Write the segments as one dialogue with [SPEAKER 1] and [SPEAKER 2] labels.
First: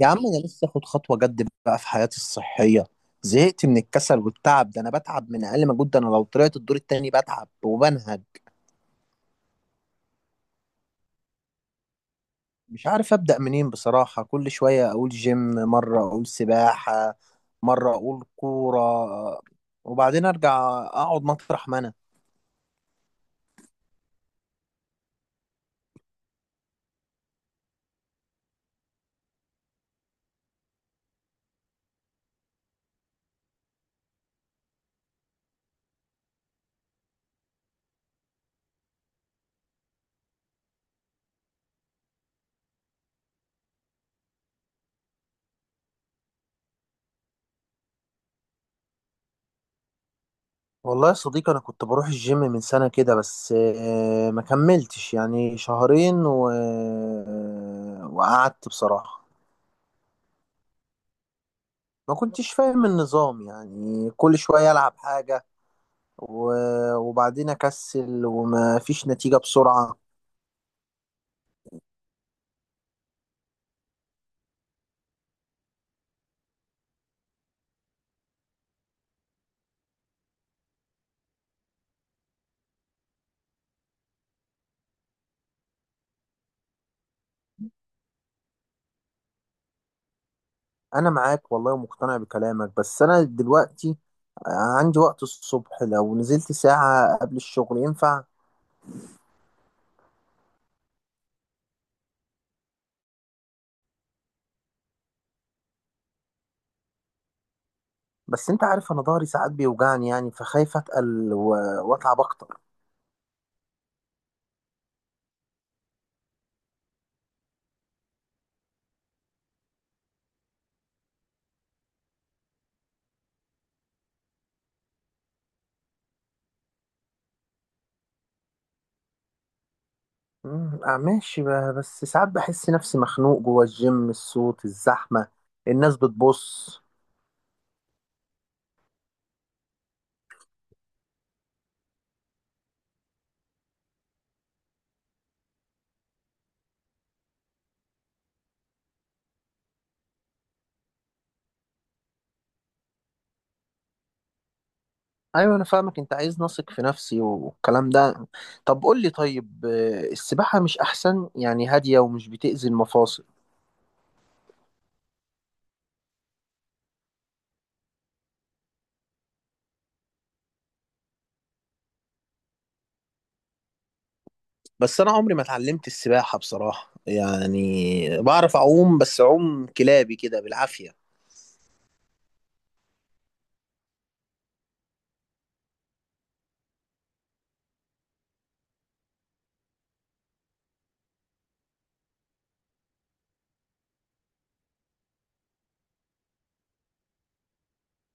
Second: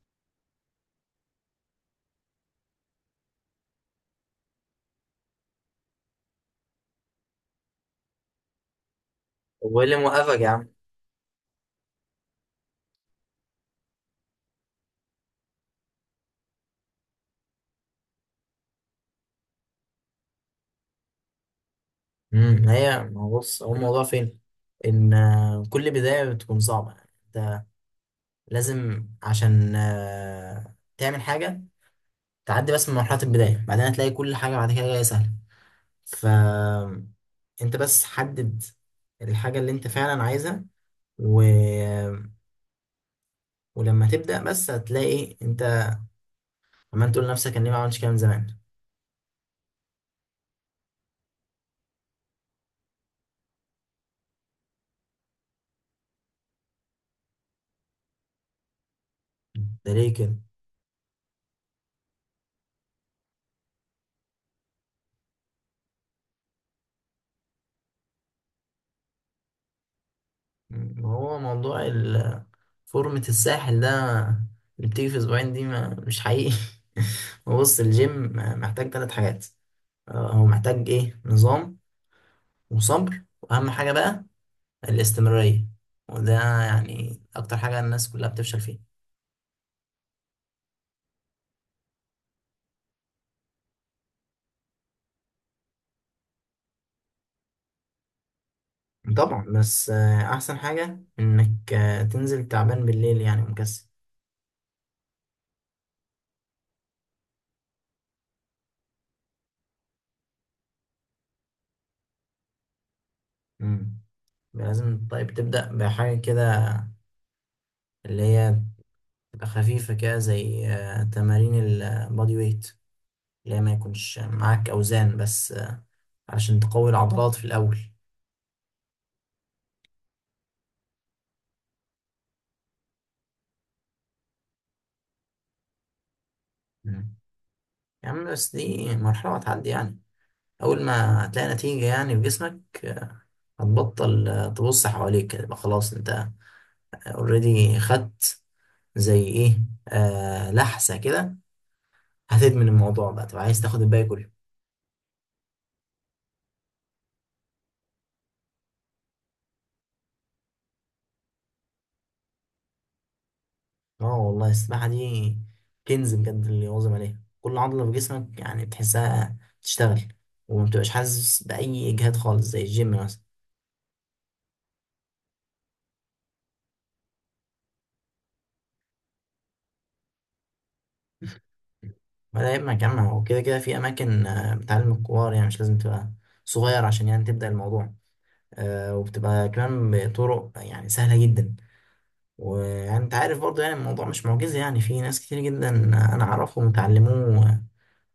[SPEAKER 1] يا عم انا لسه اخد خطوه جد بقى في حياتي الصحيه. زهقت من الكسل والتعب ده، انا بتعب من اقل مجهود، ده انا لو طلعت الدور التاني بتعب وبنهج.
[SPEAKER 2] طب، وايه اللي موقفك يا عم؟
[SPEAKER 1] مش عارف ابدا منين بصراحه، كل شويه اقول جيم، مره اقول سباحه، مره اقول كوره، وبعدين ارجع اقعد مطرح ما انا.
[SPEAKER 2] هي ما هو بص، هو الموضوع فين؟ ان كل بدايه بتكون صعبه، يعني. انت لازم عشان تعمل حاجه، تعدي بس من مرحله البدايه، بعدين هتلاقي كل حاجه بعد كده جايه سهله. ف، انت بس حدد الحاجه اللي انت فعلا عايزها، و... ولما تبدا بس هتلاقي انت عمال تقول لنفسك، انا ليه ما عملتش كده من زمان؟
[SPEAKER 1] والله يا صديقي انا كنت بروح الجيم من سنه كده، بس ما كملتش يعني شهرين وقعدت بصراحه.
[SPEAKER 2] ده ليه كده؟
[SPEAKER 1] ما كنتش فاهم النظام، يعني كل شوية ألعب حاجة، وبعدين اكسل وما فيش نتيجة بسرعة.
[SPEAKER 2] ما هو موضوع فورمة الساحل ده اللي بتيجي في اسبوعين دي، ما مش حقيقي. هو بص، الجيم محتاج ثلاث حاجات. هو محتاج، ايه، نظام وصبر. واهم حاجة بقى الاستمرارية، وده يعني اكتر حاجة الناس كلها بتفشل فيها.
[SPEAKER 1] انا معاك والله ومقتنع بكلامك، بس انا دلوقتي عندي وقت الصبح، لو نزلت ساعة قبل الشغل ينفع؟
[SPEAKER 2] طبعا، بس احسن حاجة انك تنزل تعبان بالليل، يعني مكسل.
[SPEAKER 1] بس انت عارف انا ضهري ساعات بيوجعني، يعني فخايف اتقل واتعب اكتر.
[SPEAKER 2] مم. لازم طيب تبدأ بحاجة كده اللي هي تبقى خفيفة كده، زي تمارين البادي ويت، اللي هي ما يكونش معاك أوزان، بس علشان تقوي العضلات في الأول.
[SPEAKER 1] أمم، آه، ماشي، بس ساعات بحس نفسي مخنوق جوه الجيم، الصوت، الزحمة، الناس بتبص.
[SPEAKER 2] مم. يا عم، بس دي مرحلة هتعدي يعني. أول ما هتلاقي نتيجة يعني في جسمك، هتبطل تبص حواليك، يبقى خلاص أنت اوريدي خدت زي إيه، آه، لحسة كده. هتدمن الموضوع بقى، تبقى عايز تاخد الباقي كله.
[SPEAKER 1] ايوه انا فاهمك، انت عايز نثق في نفسي والكلام ده. طب قول لي، طيب السباحة مش احسن؟ يعني هادية ومش بتأذي المفاصل.
[SPEAKER 2] اه والله، السباحة دي كنز بجد. اللي يواظب عليها، كل عضلة في جسمك يعني بتحسها تشتغل، وما بتبقاش حاسس بأي إجهاد خالص زي الجيم مثلا.
[SPEAKER 1] بس انا عمري ما اتعلمت السباحة بصراحة، يعني بعرف اعوم بس اعوم كلابي كده بالعافية.
[SPEAKER 2] ما ده يبقى جامعة، وكده كده في أماكن بتعلم الكبار، يعني مش لازم تبقى صغير عشان يعني تبدأ الموضوع. وبتبقى كمان بطرق يعني سهلة جدا. ويعني أنت عارف برضه، يعني الموضوع مش معجزة، يعني في ناس كتير جدا أنا أعرفهم اتعلموه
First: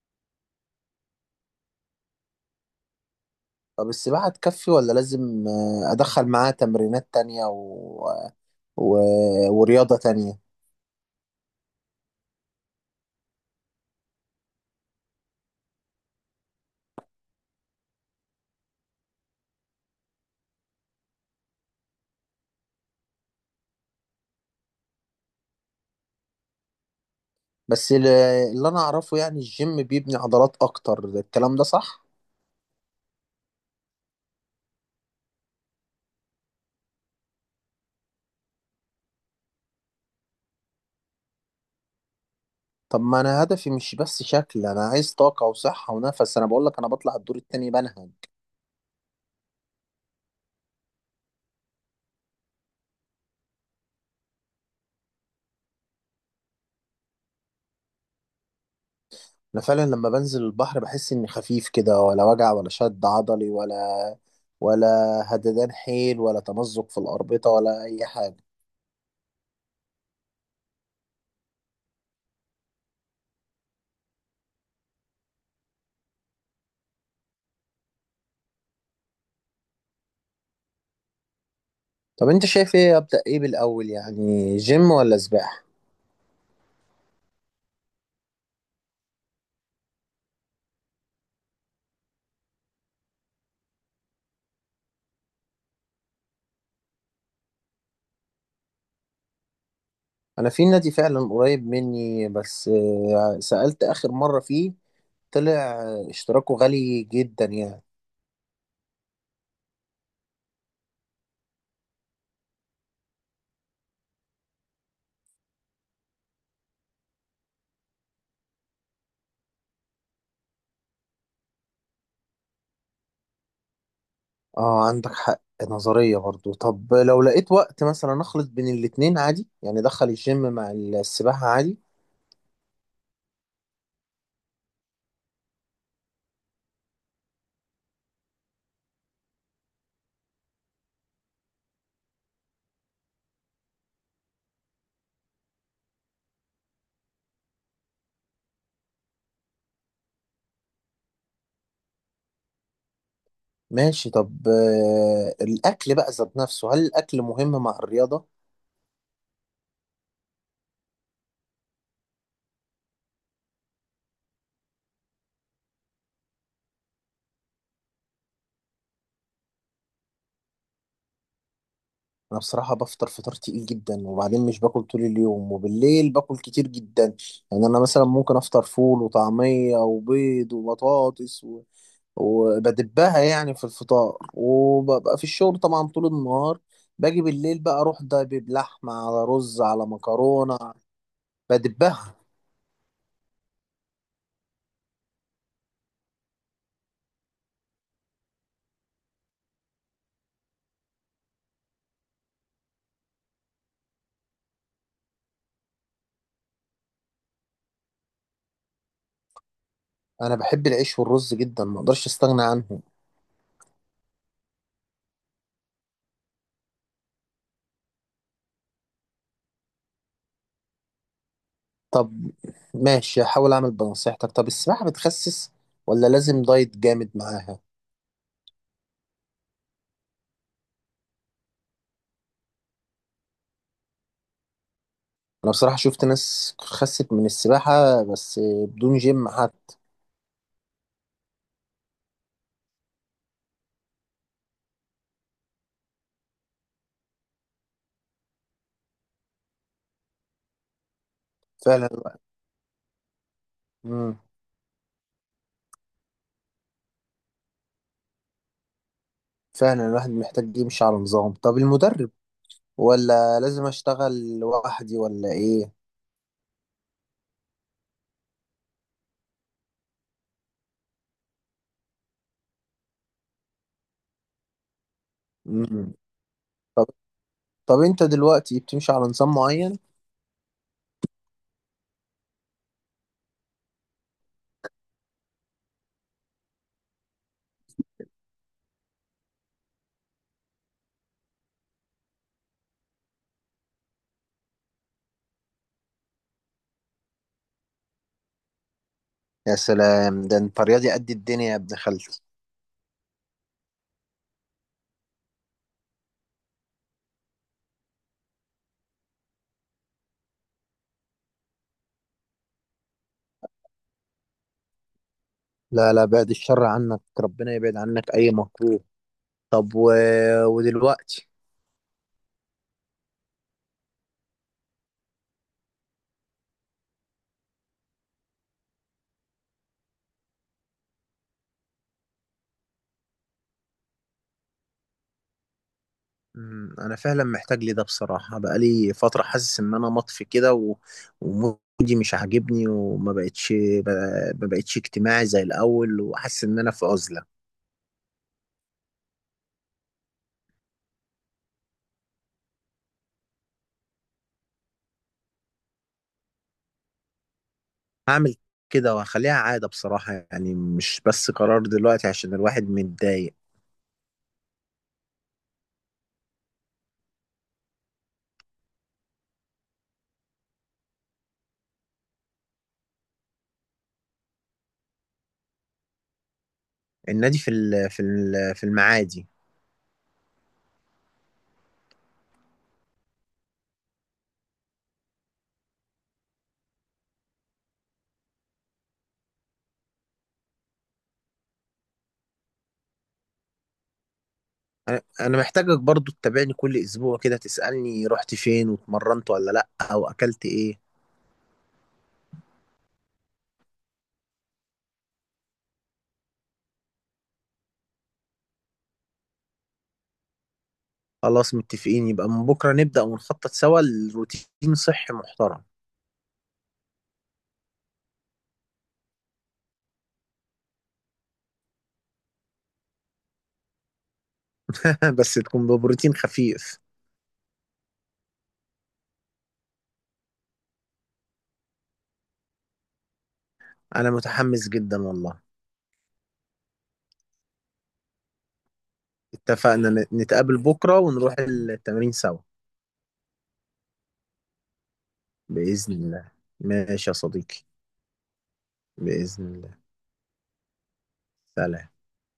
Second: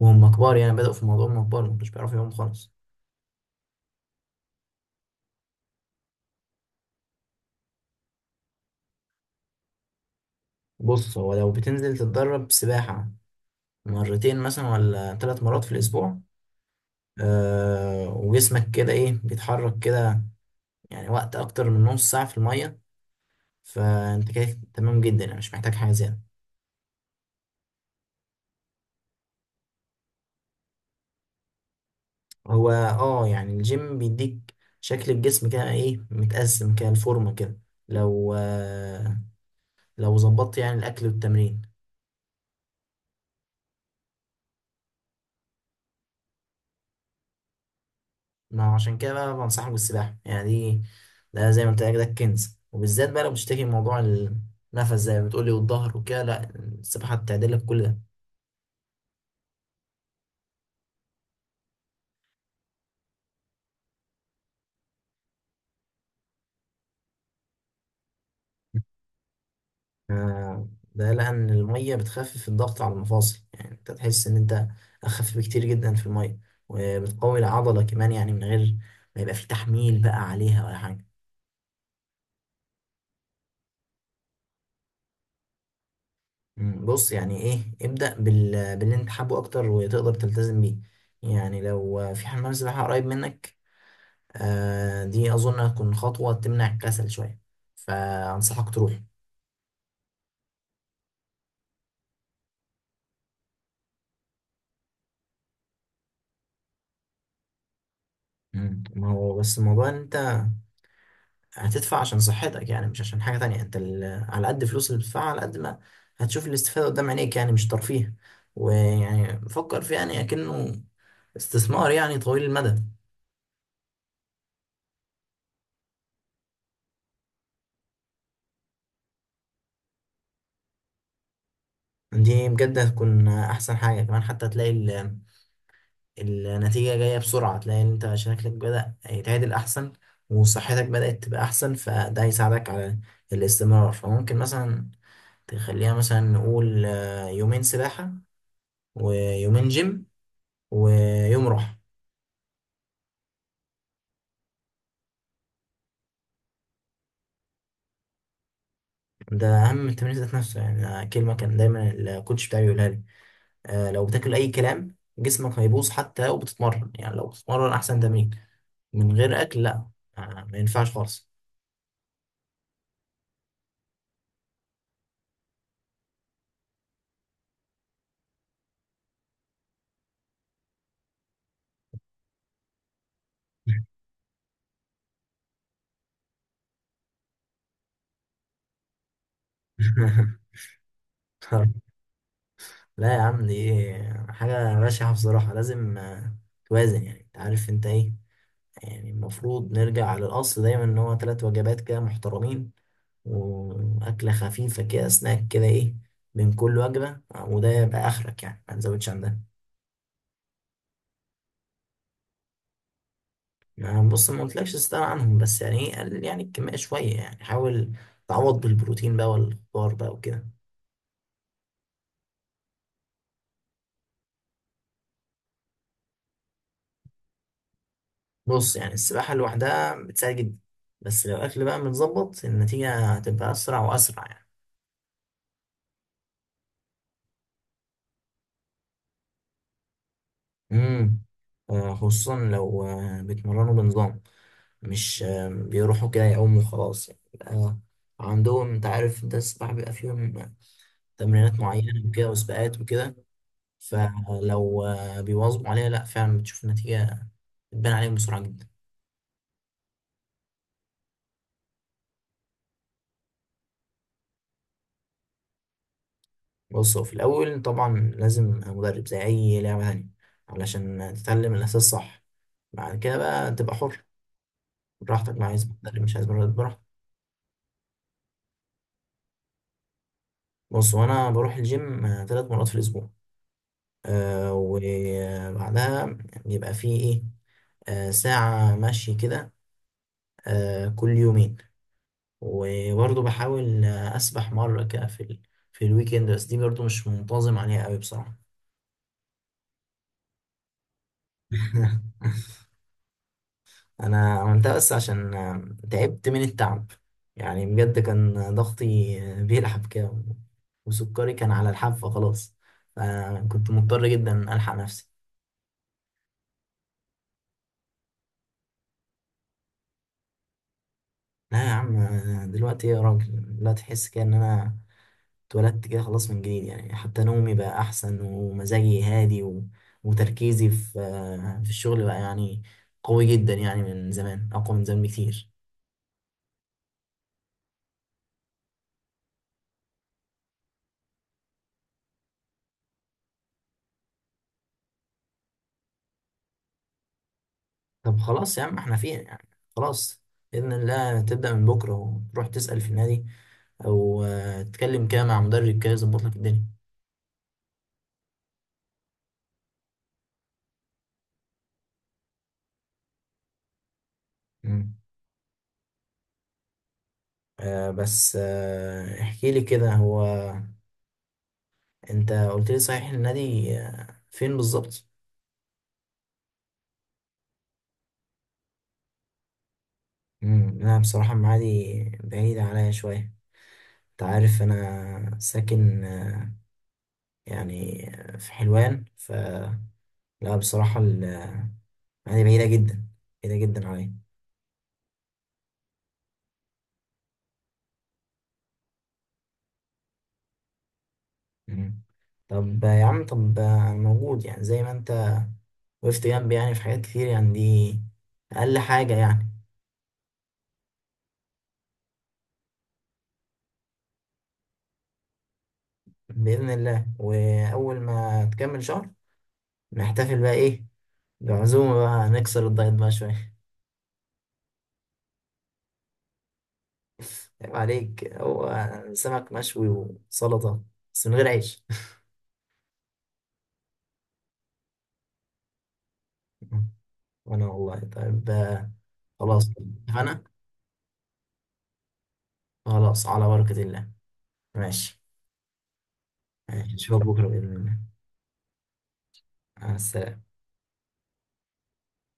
[SPEAKER 2] وهم كبار، يعني بدأوا في الموضوع وهم كبار، ما كانوش بيعرفوا يقوموا خالص.
[SPEAKER 1] طب السباحة تكفي، ولا لازم ادخل معاها تمرينات تانية و... ورياضة تانية؟
[SPEAKER 2] بص، هو لو بتنزل تتدرب سباحة مرتين مثلا ولا ثلاث مرات في الأسبوع، وجسمك كده، إيه، بيتحرك كده يعني وقت أكتر من نص ساعة في المية، فانت كده تمام جدا، يعني مش محتاج حاجه زياده.
[SPEAKER 1] بس اللي انا اعرفه يعني الجيم بيبني عضلات اكتر، الكلام ده صح؟
[SPEAKER 2] هو اه، يعني الجيم بيديك شكل الجسم كده، ايه، متقسم كده، الفورمه كده، لو آه لو ظبطت يعني الاكل والتمرين.
[SPEAKER 1] طب ما انا هدفي مش بس شكل، انا عايز طاقة وصحة ونفس، انا بقول لك انا بطلع الدور التاني بنهج.
[SPEAKER 2] ما عشان كده بقى بنصحك بالسباحه، يعني دي، ده زي ما انت قايل، ده الكنز. وبالذات بقى لو بتشتكي من موضوع النفس زي ما بتقولي، والظهر وكده، لا، السباحه بتعدل لك كل ده.
[SPEAKER 1] انا فعلا لما بنزل البحر بحس اني خفيف كده، ولا وجع، ولا شد عضلي، ولا هددان حيل، ولا تمزق في الأربطة، ولا اي حاجة.
[SPEAKER 2] آه، ده لأن المية بتخفف الضغط على المفاصل، يعني أنت تحس إن أنت أخف بكتير جدا في المية. وبتقوي العضلة كمان يعني، من غير ما يبقى في تحميل بقى عليها ولا حاجة.
[SPEAKER 1] طب انت شايف ايه؟ ابدأ ايه بالاول، يعني جيم ولا سباحة؟
[SPEAKER 2] بص، يعني، إيه، ابدأ باللي أنت حابه أكتر وتقدر تلتزم بيه. يعني لو في حمام سباحة قريب منك، دي أظن هتكون خطوة تمنع الكسل شوية، فأنصحك تروح.
[SPEAKER 1] انا في نادي فعلا قريب مني، بس سألت اخر مرة فيه، طلع اشتراكه غالي جدا يعني.
[SPEAKER 2] ما هو بس الموضوع إن أنت هتدفع عشان صحتك، يعني مش عشان حاجة تانية. انت على قد فلوس اللي بتدفعها، على قد ما هتشوف الاستفادة قدام عينيك، يعني مش ترفيه. ويعني فكر فيه يعني اكنه استثمار، يعني طويل المدى.
[SPEAKER 1] اه عندك حق نظرية برضو. طب لو لقيت وقت مثلا اخلط بين الاتنين عادي؟ يعني ادخل الجيم مع السباحة عادي.
[SPEAKER 2] دي بجد هتكون احسن حاجة كمان، حتى هتلاقي النتيجة جاية بسرعة، تلاقي ان انت شكلك بدأ يتعدل احسن، وصحتك بدأت تبقى احسن، فده هيساعدك على الاستمرار. فممكن مثلا تخليها، مثلا نقول يومين سباحة ويومين جيم ويوم راحة.
[SPEAKER 1] ماشي. طب آه الاكل بقى ذات نفسه، هل الاكل مهم مع الرياضة؟
[SPEAKER 2] ده اهم التمرين ذات نفسه، يعني أنا كلمه كان دايما الكوتش بتاعي يقولها لي، آه، لو بتاكل اي كلام جسمك هيبوظ حتى لو بتتمرن. يعني لو بتتمرن احسن تمرين من غير اكل، لا، آه ما ينفعش خالص.
[SPEAKER 1] انا بصراحة بفطر فطار تقيل جدا، وبعدين مش باكل طول اليوم، وبالليل باكل كتير جدا. يعني انا مثلا ممكن افطر فول وطعمية وبيض وبطاطس وبدبها يعني في الفطار، وببقى في الشغل طبعا طول النهار، باجي بالليل بقى اروح دبب لحمة على رز على مكرونة بدبها.
[SPEAKER 2] لا يا عم، دي حاجه بشعه بصراحه. لازم توازن، يعني انت عارف انت ايه. يعني المفروض نرجع للاصل دايما ان هو ثلاث وجبات كده محترمين، واكله خفيفه كده سناك كده، ايه، بين كل وجبه. وده يبقى اخرك يعني، ما نزودش عن ده.
[SPEAKER 1] انا بحب العيش والرز جدا، ما اقدرش استغنى عنهم.
[SPEAKER 2] ما بص، ما قلتلكش تستغنى عنهم، بس يعني، ايه، قلل يعني الكمية شوية، يعني حاول تعوض بالبروتين بقى والخضار بقى وكده.
[SPEAKER 1] طب ماشي هحاول اعمل بنصيحتك. طب السباحة بتخسس ولا لازم دايت جامد معاها؟
[SPEAKER 2] بص، يعني السباحة لوحدها بتساعد جدا، بس لو الأكل بقى متظبط النتيجة هتبقى أسرع وأسرع يعني.
[SPEAKER 1] انا بصراحة شفت ناس خست من السباحة بس، بدون جيم حتى.
[SPEAKER 2] امم خصوصا لو بيتمرنوا بنظام، مش بيروحوا كده يعوموا وخلاص. يعني بيبقى عندهم، انت عارف انت، السباحة بيبقى فيهم تمرينات
[SPEAKER 1] فعلا
[SPEAKER 2] معينة
[SPEAKER 1] الواحد-
[SPEAKER 2] وكده وسباقات وكده.
[SPEAKER 1] مم.
[SPEAKER 2] فلو بيواظبوا عليها، لا فعلا بتشوف النتيجة بتبان عليهم بسرعة جدا.
[SPEAKER 1] فعلا الواحد محتاج يمشي على نظام. طب المدرب ولا لازم اشتغل لوحدي ولا ايه؟
[SPEAKER 2] بص، هو في الأول طبعا لازم مدرب زي أي لعبة تانية علشان تتعلم الأساس صح. بعد كده بقى تبقى حر، براحتك بقى، عايز
[SPEAKER 1] مم.
[SPEAKER 2] مدرب، مش عايز مدرب، براحتك.
[SPEAKER 1] طب طب انت دلوقتي بتمشي على نظام معين؟
[SPEAKER 2] بص، وأنا بروح الجيم ثلاث مرات في الأسبوع، وبعدها بيبقى فيه، إيه، ساعة مشي كده، كل يومين. وبرضه بحاول أسبح مرة كده في الويكند، بس دي برضه مش منتظم عليها قوي بصراحة.
[SPEAKER 1] يا سلام، ده انت رياضي قد الدنيا يا ابن خالتي.
[SPEAKER 2] انا عملتها بس عشان تعبت من التعب، يعني بجد كان ضغطي بيلعب كده، وسكري كان على الحافة خلاص، فكنت مضطر جدا ألحق نفسي.
[SPEAKER 1] لا لا، بعد الشر عنك، ربنا يبعد عنك اي مكروه. طب ودلوقتي؟
[SPEAKER 2] لا يا عم، دلوقتي يا راجل، لا، تحس كده ان انا اتولدت كده خلاص من جديد، يعني حتى نومي بقى احسن، ومزاجي هادي، وتركيزي في الشغل بقى يعني قوي جدا، يعني من زمان اقوى من زمان بكتير.
[SPEAKER 1] مم، انا فعلا محتاج لي ده بصراحة، بقالي فترة حاسس ان انا مطفي كده ومودي مش عاجبني، وما بقتش ب... ما بقتش اجتماعي زي الاول، وحاسس ان انا في عزلة.
[SPEAKER 2] طب، خلاص يا عم، احنا فين يعني؟ خلاص، بإذن الله تبدأ من بكرة، وتروح تسأل في النادي، أو تتكلم كده مع مدرب كده يظبط لك الدنيا.
[SPEAKER 1] هعمل كده وهخليها عادة بصراحة، يعني مش بس قرار دلوقتي عشان الواحد متضايق.
[SPEAKER 2] مم. بس احكي لي كده، هو أنت قلت لي صحيح، النادي فين بالظبط؟
[SPEAKER 1] النادي في المعادي.
[SPEAKER 2] مم. لا، بصراحة المعادي بعيدة عليا شوية، أنت عارف أنا ساكن يعني في حلوان، فلا بصراحة المعادي بعيدة جدا، بعيدة جدا عليا.
[SPEAKER 1] انا محتاجك برضو تتابعني كل اسبوع كده، تسألني رحت فين واتمرنت ولا لا، او اكلت ايه.
[SPEAKER 2] مم. طب يا عم، طب انا موجود، يعني زي ما انت وقفت جنبي يعني في حاجات كتير، يعني دي اقل حاجة يعني.
[SPEAKER 1] خلاص متفقين، يبقى من بكرة نبدأ ونخطط سوا لروتين صحي محترم.
[SPEAKER 2] بإذن الله، واول ما تكمل شهر نحتفل بقى، ايه، بعزومة بقى، نكسر الدايت بقى شوية.
[SPEAKER 1] بس تكون ببروتين خفيف.
[SPEAKER 2] عيب عليك، هو سمك مشوي وسلطة، بس من غير عيش.
[SPEAKER 1] انا متحمس جدا والله.
[SPEAKER 2] وانا والله طيب. خلاص،
[SPEAKER 1] اتفقنا،
[SPEAKER 2] اتفقنا.
[SPEAKER 1] نتقابل بكرة ونروح التمرين سوا،
[SPEAKER 2] خلاص، على بركة الله. ماشي.
[SPEAKER 1] بإذن الله.
[SPEAKER 2] ماشي،
[SPEAKER 1] ماشي يا
[SPEAKER 2] نشوفك بكرة
[SPEAKER 1] صديقي،
[SPEAKER 2] بإذن الله.
[SPEAKER 1] بإذن الله.
[SPEAKER 2] مع السلامة.
[SPEAKER 1] سلام.